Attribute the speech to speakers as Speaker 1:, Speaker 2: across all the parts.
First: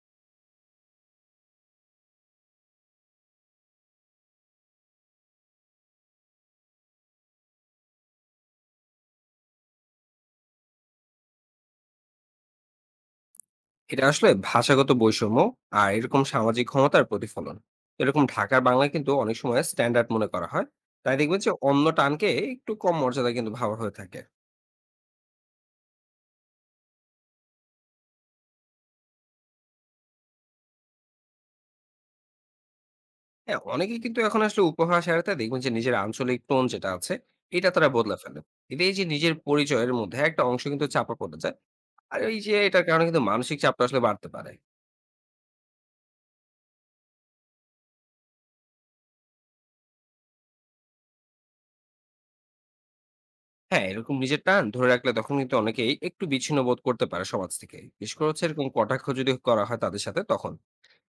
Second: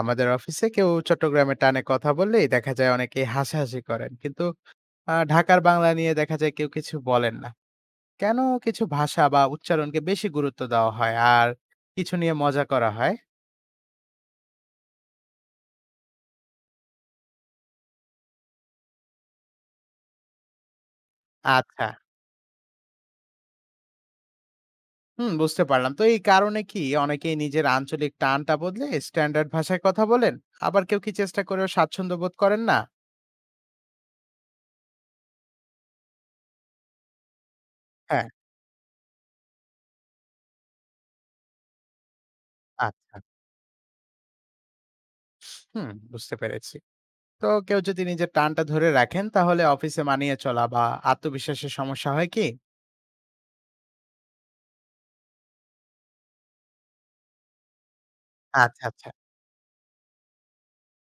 Speaker 1: আমাদের অফিসে কেউ চট্টগ্রামের টানে কথা বললেই দেখা যায় অনেকেই হাসাহাসি করেন, কিন্তু ঢাকার বাংলা নিয়ে দেখা যায় কেউ কিছু বলেন না। কেন কিছু ভাষা বা উচ্চারণকে বেশি গুরুত্ব দেওয়া হয় আর কিছু নিয়ে মজা করা হয়?
Speaker 2: এটা আসলে ভাষাগত বৈষম্য আর এরকম সামাজিক ক্ষমতার প্রতিফলন। এরকম ঢাকার বাংলা কিন্তু অনেক সময় স্ট্যান্ডার্ড মনে করা হয়, তাই দেখবেন যে অন্য
Speaker 1: আচ্ছা।
Speaker 2: টানকে একটু কম মর্যাদা কিন্তু ভাবা হয়ে থাকে।
Speaker 1: হুম, বুঝতে পারলাম। তো এই কারণে কি অনেকেই নিজের আঞ্চলিক টানটা বদলে স্ট্যান্ডার্ড ভাষায় কথা বলেন? আবার কেউ কি চেষ্টা করেও স্বাচ্ছন্দ্য বোধ করেন না?
Speaker 2: হ্যাঁ, অনেকে কিন্তু এখন আসলে উপভাষা এড়াতে দেখবেন যে নিজের আঞ্চলিক টোন যেটা আছে, এটা তারা বদলে
Speaker 1: হ্যাঁ।
Speaker 2: ফেলে। এতে এই যে নিজের পরিচয়ের মধ্যে একটা অংশ কিন্তু চাপা পড়ে যায়, আর এই যে এটার কারণে
Speaker 1: আচ্ছা।
Speaker 2: কিন্তু মানসিক চাপটা আসলে বাড়তে পারে।
Speaker 1: হুম, বুঝতে পেরেছি। তো কেউ যদি নিজের টানটা ধরে রাখেন, তাহলে অফিসে মানিয়ে চলা বা আত্মবিশ্বাসের সমস্যা হয় কি?
Speaker 2: হ্যাঁ, এরকম নিজের টান ধরে রাখলে তখন কিন্তু অনেকেই একটু বিচ্ছিন্ন বোধ করতে পারে সমাজ থেকে, বিশেষ করে হচ্ছে এরকম
Speaker 1: আচ্ছা,
Speaker 2: কটাক্ষ
Speaker 1: আচ্ছা।
Speaker 2: যদি করা হয় তাদের সাথে তখন।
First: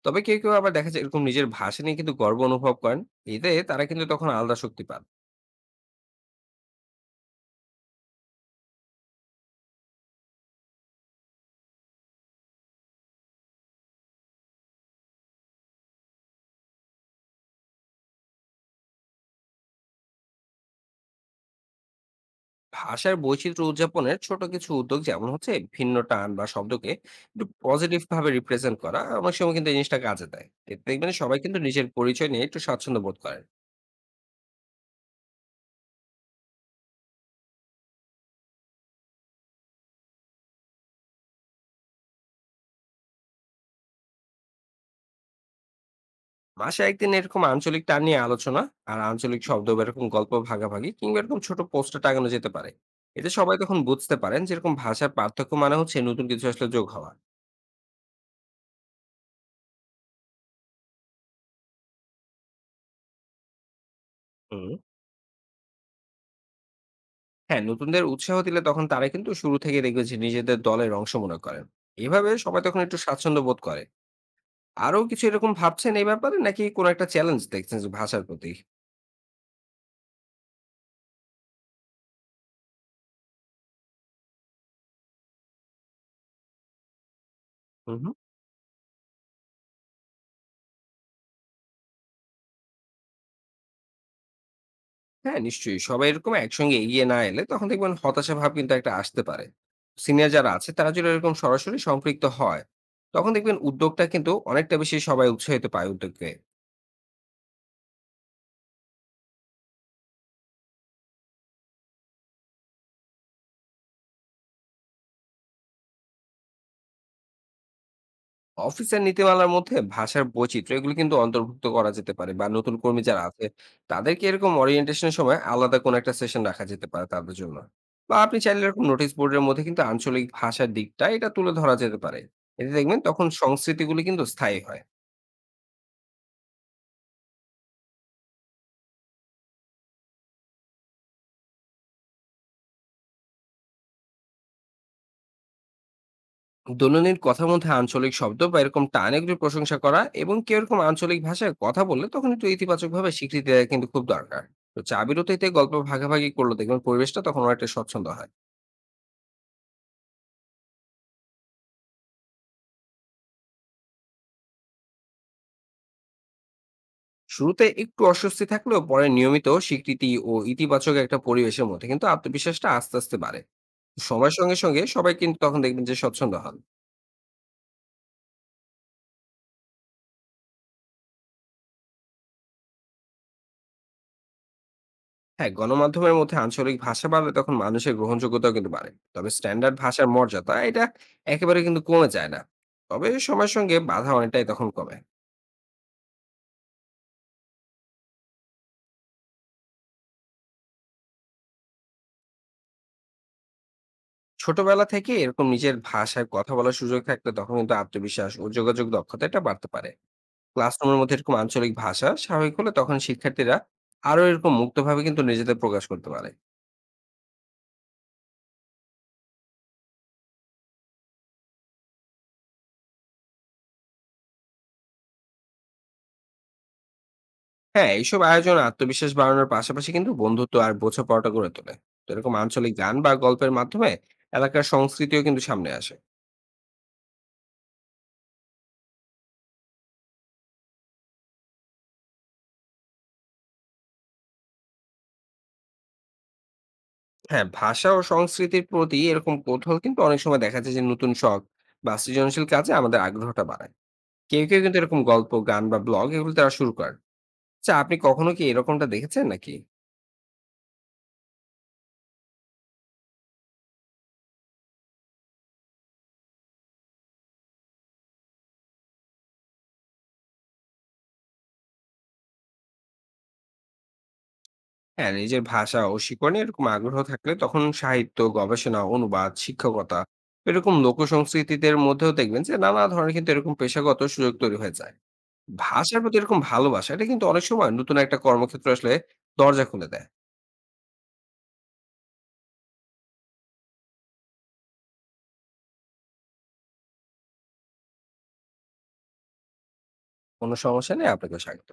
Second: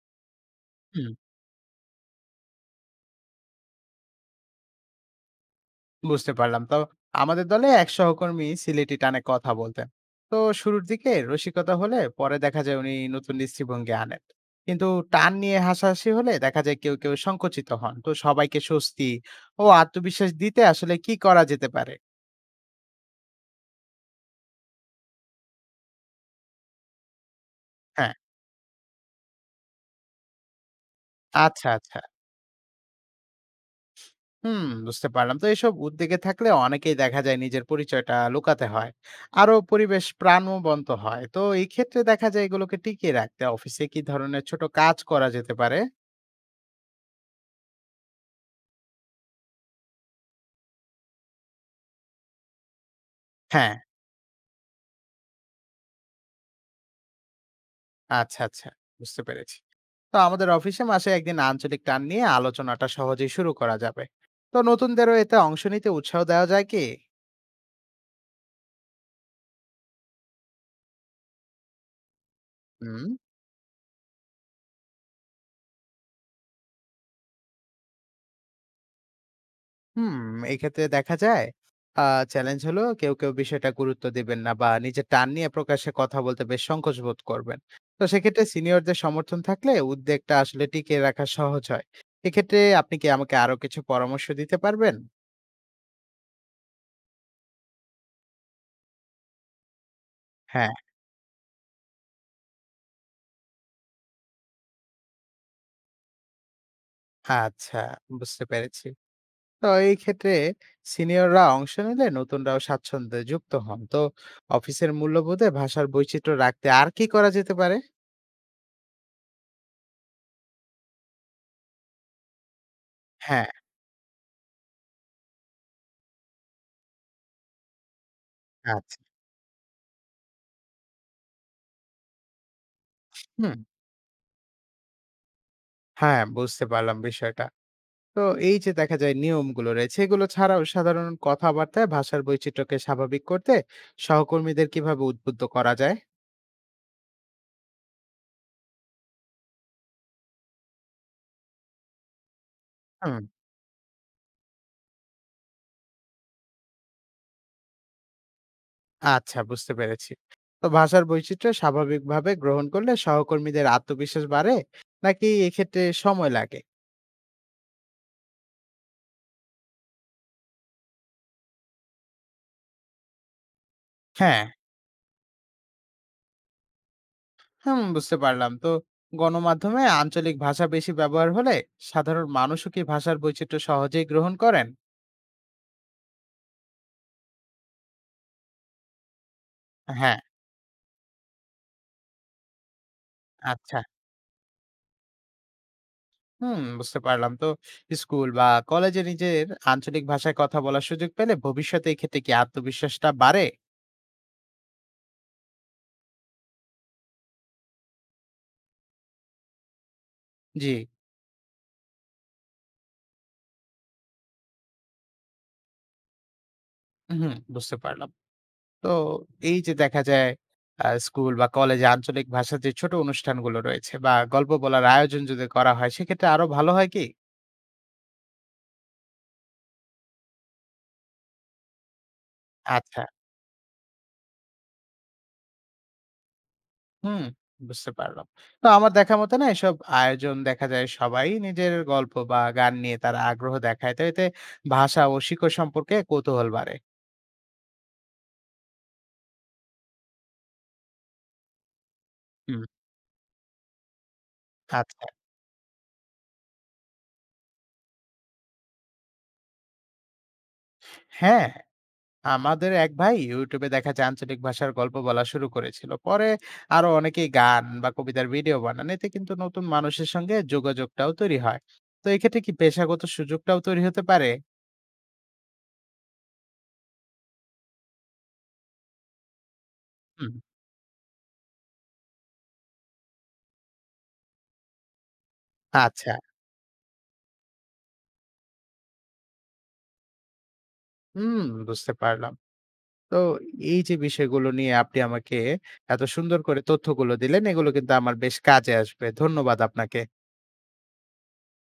Speaker 2: তবে কেউ কেউ আবার দেখা যায়
Speaker 1: হুম,
Speaker 2: এরকম নিজের ভাষা নিয়ে কিন্তু গর্ব অনুভব করেন, এতে তারা কিন্তু তখন আলাদা শক্তি পান।
Speaker 1: বুঝতে পারলাম। তো আমাদের দলে এক সহকর্মী সিলেটি টানে কথা বলতেন। তো শুরুর দিকে রসিকতা হলে পরে দেখা যায় উনি নতুন দৃষ্টিভঙ্গি আনেন। কিন্তু টান নিয়ে হাসাহাসি হলে দেখা যায় কেউ, কেউ সংকুচিত হন। তো সবাইকে স্বস্তি ও আত্মবিশ্বাস দিতে আসলে কি করা যেতে পারে?
Speaker 2: ভাষার বৈচিত্র্য উদযাপনের ছোট কিছু উদ্যোগ, যেমন হচ্ছে ভিন্ন টান বা শব্দকে একটু পজিটিভ
Speaker 1: হ্যাঁ,
Speaker 2: ভাবে রিপ্রেজেন্ট করা, অনেক সময় কিন্তু এই জিনিসটা কাজে দেয়। এতে দেখবেন সবাই কিন্তু
Speaker 1: আচ্ছা,
Speaker 2: নিজের
Speaker 1: আচ্ছা।
Speaker 2: পরিচয় নিয়ে একটু স্বাচ্ছন্দ্য বোধ করেন।
Speaker 1: হুম, বুঝতে পারলাম। তো এসব উদ্যোগে থাকলে অনেকেই দেখা যায় নিজের পরিচয়টা লুকাতে হয় আরো পরিবেশ প্রাণবন্ত হয়। তো এই ক্ষেত্রে দেখা যায় এগুলোকে টিকিয়ে রাখতে অফিসে কি ধরনের ছোট কাজ করা যেতে পারে?
Speaker 2: মাসে একদিন এরকম আঞ্চলিক টান নিয়ে আলোচনা, আর আঞ্চলিক শব্দ বা এরকম গল্প ভাগাভাগি, কিংবা এরকম ছোট পোস্টার টাঙানো যেতে পারে। এতে সবাই
Speaker 1: হ্যাঁ,
Speaker 2: তখন বুঝতে পারেন যেরকম ভাষার পার্থক্য মানে হচ্ছে নতুন কিছু আসলে যোগ হওয়া।
Speaker 1: আচ্ছা, আচ্ছা, বুঝতে পেরেছি। তো আমাদের অফিসে মাসে একদিন আঞ্চলিক টান নিয়ে আলোচনাটা সহজেই শুরু করা যাবে। তো
Speaker 2: হুম।
Speaker 1: নতুনদেরও এতে অংশ নিতে উৎসাহ দেওয়া যায় কি?
Speaker 2: হ্যাঁ, নতুনদের উৎসাহ দিলে তখন তারা কিন্তু শুরু থেকে দেখবে যে নিজেদের দলের অংশ মনে করেন। এভাবে সবাই তখন একটু
Speaker 1: হুম।
Speaker 2: স্বাচ্ছন্দ্য বোধ করে। আরো কিছু এরকম ভাবছেন এই ব্যাপারে, নাকি কোনো একটা চ্যালেঞ্জ দেখছেন যে ভাষার প্রতি?
Speaker 1: হুম, এক্ষেত্রে দেখা যায় আ চ্যালেঞ্জ হলো কেউ, কেউ বিষয়টা গুরুত্ব দিবেন না বা নিজের টান নিয়ে প্রকাশ্যে কথা বলতে বেশ সংকোচ বোধ করবেন।
Speaker 2: হুম,
Speaker 1: তো
Speaker 2: হুম।
Speaker 1: সেক্ষেত্রে সিনিয়রদের সমর্থন থাকলে উদ্বেগটা আসলে টিকিয়ে রাখা সহজ হয়। এক্ষেত্রে আপনি কি আমাকে আরো কিছু পরামর্শ দিতে পারবেন?
Speaker 2: হ্যাঁ, নিশ্চয়ই। সবাই এরকম একসঙ্গে এগিয়ে না এলে তখন দেখবেন হতাশা ভাব কিন্তু একটা আসতে পারে। সিনিয়র যারা আছে
Speaker 1: হ্যাঁ,
Speaker 2: তারা যদি এরকম সরাসরি সম্পৃক্ত হয়, তখন দেখবেন উদ্যোগটা কিন্তু অনেকটা বেশি সবাই উৎসাহিত পায় উদ্যোগকে।
Speaker 1: আচ্ছা, বুঝতে পেরেছি। তো এই ক্ষেত্রে সিনিয়ররা অংশ নিলে নতুনরাও স্বাচ্ছন্দ্যে যুক্ত হন। তো অফিসের মূল্যবোধে ভাষার বৈচিত্র্য রাখতে আর কি করা যেতে পারে?
Speaker 2: অফিসের নীতিমালার মধ্যে ভাষার বৈচিত্র্য এগুলো কিন্তু অন্তর্ভুক্ত করা যেতে পারে, বা নতুন কর্মী যারা আছে
Speaker 1: হ্যাঁ,
Speaker 2: তাদেরকে এরকম অরিয়েন্টেশনের সময় আলাদা কোনো একটা সেশন রাখা যেতে পারে তাদের জন্য, বা আপনি চাইলে এরকম
Speaker 1: আচ্ছা।
Speaker 2: নোটিশ বোর্ডের মধ্যে কিন্তু আঞ্চলিক ভাষার দিকটা এটা তুলে ধরা যেতে পারে। এতে দেখবেন তখন
Speaker 1: হুম,
Speaker 2: সংস্কৃতিগুলি কিন্তু স্থায়ী হয়।
Speaker 1: হ্যাঁ, বুঝতে পারলাম বিষয়টা। তো এই যে দেখা যায় নিয়মগুলো রয়েছে, এগুলো ছাড়াও সাধারণ কথাবার্তায় ভাষার বৈচিত্র্যকে স্বাভাবিক করতে সহকর্মীদের কিভাবে উদ্বুদ্ধ করা যায়?
Speaker 2: দৈনন্দিন কথার মধ্যে আঞ্চলিক শব্দ বা এরকম টান এগুলি প্রশংসা করা, এবং কেউ এরকম আঞ্চলিক ভাষায় কথা বললে তখন একটু ইতিবাচক ভাবে
Speaker 1: হুম।
Speaker 2: স্বীকৃতি দেওয়া কিন্তু খুব দরকার। তো চা বিরতিতে গল্প ভাগাভাগি করলো দেখবেন পরিবেশটা তখন অনেকটা স্বচ্ছন্দ হয়।
Speaker 1: আচ্ছা, বুঝতে পেরেছি। তো ভাষার বৈচিত্র্য স্বাভাবিকভাবে গ্রহণ করলে সহকর্মীদের আত্মবিশ্বাস বাড়ে, নাকি এক্ষেত্রে সময় লাগে?
Speaker 2: শুরুতে একটু অস্বস্তি থাকলেও পরে নিয়মিত স্বীকৃতি ও ইতিবাচক একটা পরিবেশের মধ্যে কিন্তু আত্মবিশ্বাসটা আস্তে আস্তে বাড়ে। সময়ের
Speaker 1: হ্যাঁ।
Speaker 2: সঙ্গে সঙ্গে সবাই কিন্তু তখন দেখবেন যে স্বচ্ছন্দ হন।
Speaker 1: হুম, বুঝতে পারলাম। তো গণমাধ্যমে আঞ্চলিক ভাষা বেশি ব্যবহার হলে সাধারণ মানুষও কি ভাষার বৈচিত্র্য সহজেই গ্রহণ করেন?
Speaker 2: হ্যাঁ, গণমাধ্যমের মধ্যে আঞ্চলিক ভাষা বাড়লে তখন মানুষের গ্রহণযোগ্যতাও কিন্তু বাড়ে, তবে স্ট্যান্ডার্ড ভাষার
Speaker 1: হ্যাঁ।
Speaker 2: মর্যাদা এটা একেবারে কিন্তু কমে যায় না। তবে সময়ের সঙ্গে
Speaker 1: আচ্ছা।
Speaker 2: বাধা অনেকটাই তখন কমে।
Speaker 1: হুম, বুঝতে পারলাম। তো স্কুল বা কলেজে নিজের আঞ্চলিক ভাষায় কথা বলার সুযোগ পেলে ভবিষ্যতে এক্ষেত্রে কি আত্মবিশ্বাসটা বাড়ে?
Speaker 2: ছোটবেলা থেকে এরকম নিজের ভাষায় কথা বলার সুযোগ থাকলে তখন কিন্তু আত্মবিশ্বাস ও যোগাযোগ দক্ষতা এটা বাড়তে পারে।
Speaker 1: জি,
Speaker 2: ক্লাসরুমের মধ্যে এরকম আঞ্চলিক ভাষা স্বাভাবিক হলে তখন শিক্ষার্থীরা আরো এরকম মুক্তভাবে কিন্তু নিজেদের প্রকাশ করতে পারে।
Speaker 1: হুম, বুঝতে পারলাম। তো এই যে দেখা যায় স্কুল বা কলেজে আঞ্চলিক ভাষার যে ছোট অনুষ্ঠানগুলো রয়েছে বা গল্প বলার আয়োজন যদি করা হয়, সেক্ষেত্রে আরো ভালো হয় কি?
Speaker 2: হ্যাঁ, এইসব আয়োজন আত্মবিশ্বাস বাড়ানোর পাশাপাশি কিন্তু বন্ধুত্ব আর বোঝাপড়াটা গড়ে তোলে। তো এরকম আঞ্চলিক গান
Speaker 1: আচ্ছা,
Speaker 2: বা গল্পের মাধ্যমে এলাকার সংস্কৃতিও কিন্তু সামনে আসে।
Speaker 1: হুম, বুঝতে পারলাম। তো আমার দেখা মতো না, এসব আয়োজন দেখা যায় সবাই নিজের গল্প বা গান নিয়ে তারা আগ্রহ দেখায়। তো এতে ভাষা ও শিকড় সম্পর্কে কৌতূহল বাড়ে।
Speaker 2: হ্যাঁ, ভাষা ও সংস্কৃতির প্রতি এরকম কৌতূহল কিন্তু অনেক সময় দেখা যায় যে নতুন শখ বা সৃজনশীল
Speaker 1: হুম,
Speaker 2: কাজে আমাদের আগ্রহটা বাড়ায়। কেউ কেউ কিন্তু এরকম
Speaker 1: আচ্ছা।
Speaker 2: গল্প, গান বা ব্লগ এগুলো তারা শুরু করেন। আচ্ছা, আপনি কখনো কি এরকমটা দেখেছেন নাকি?
Speaker 1: হ্যাঁ, আমাদের এক ভাই ইউটিউবে দেখা যায় আঞ্চলিক ভাষার গল্প বলা শুরু করেছিল। পরে আরো অনেকেই গান বা কবিতার ভিডিও বানান, এতে কিন্তু নতুন মানুষের সঙ্গে যোগাযোগটাও তৈরি হয়। তো এক্ষেত্রে কি পেশাগত সুযোগটাও তৈরি হতে পারে?
Speaker 2: হ্যাঁ, নিজের ভাষা ও শিকড়ে এরকম আগ্রহ থাকলে তখন সাহিত্য, গবেষণা, অনুবাদ, শিক্ষকতা,
Speaker 1: হুম।
Speaker 2: এরকম লোকসংস্কৃতিদের মধ্যেও দেখবেন যে নানা ধরনের কিন্তু এরকম পেশাগত সুযোগ তৈরি হয়ে যায়। ভাষার
Speaker 1: আচ্ছা।
Speaker 2: প্রতি এরকম ভালোবাসা এটা কিন্তু অনেক সময় নতুন একটা কর্মক্ষেত্র আসলে দরজা খুলে দেয়।
Speaker 1: হুম, বুঝতে পারলাম। তো এই যে বিষয়গুলো নিয়ে আপনি আমাকে এত সুন্দর করে তথ্যগুলো দিলেন, এগুলো কিন্তু আমার বেশ কাজে আসবে। ধন্যবাদ আপনাকে।
Speaker 2: কোনো সমস্যা নেই, আপনাকে স্বাগত।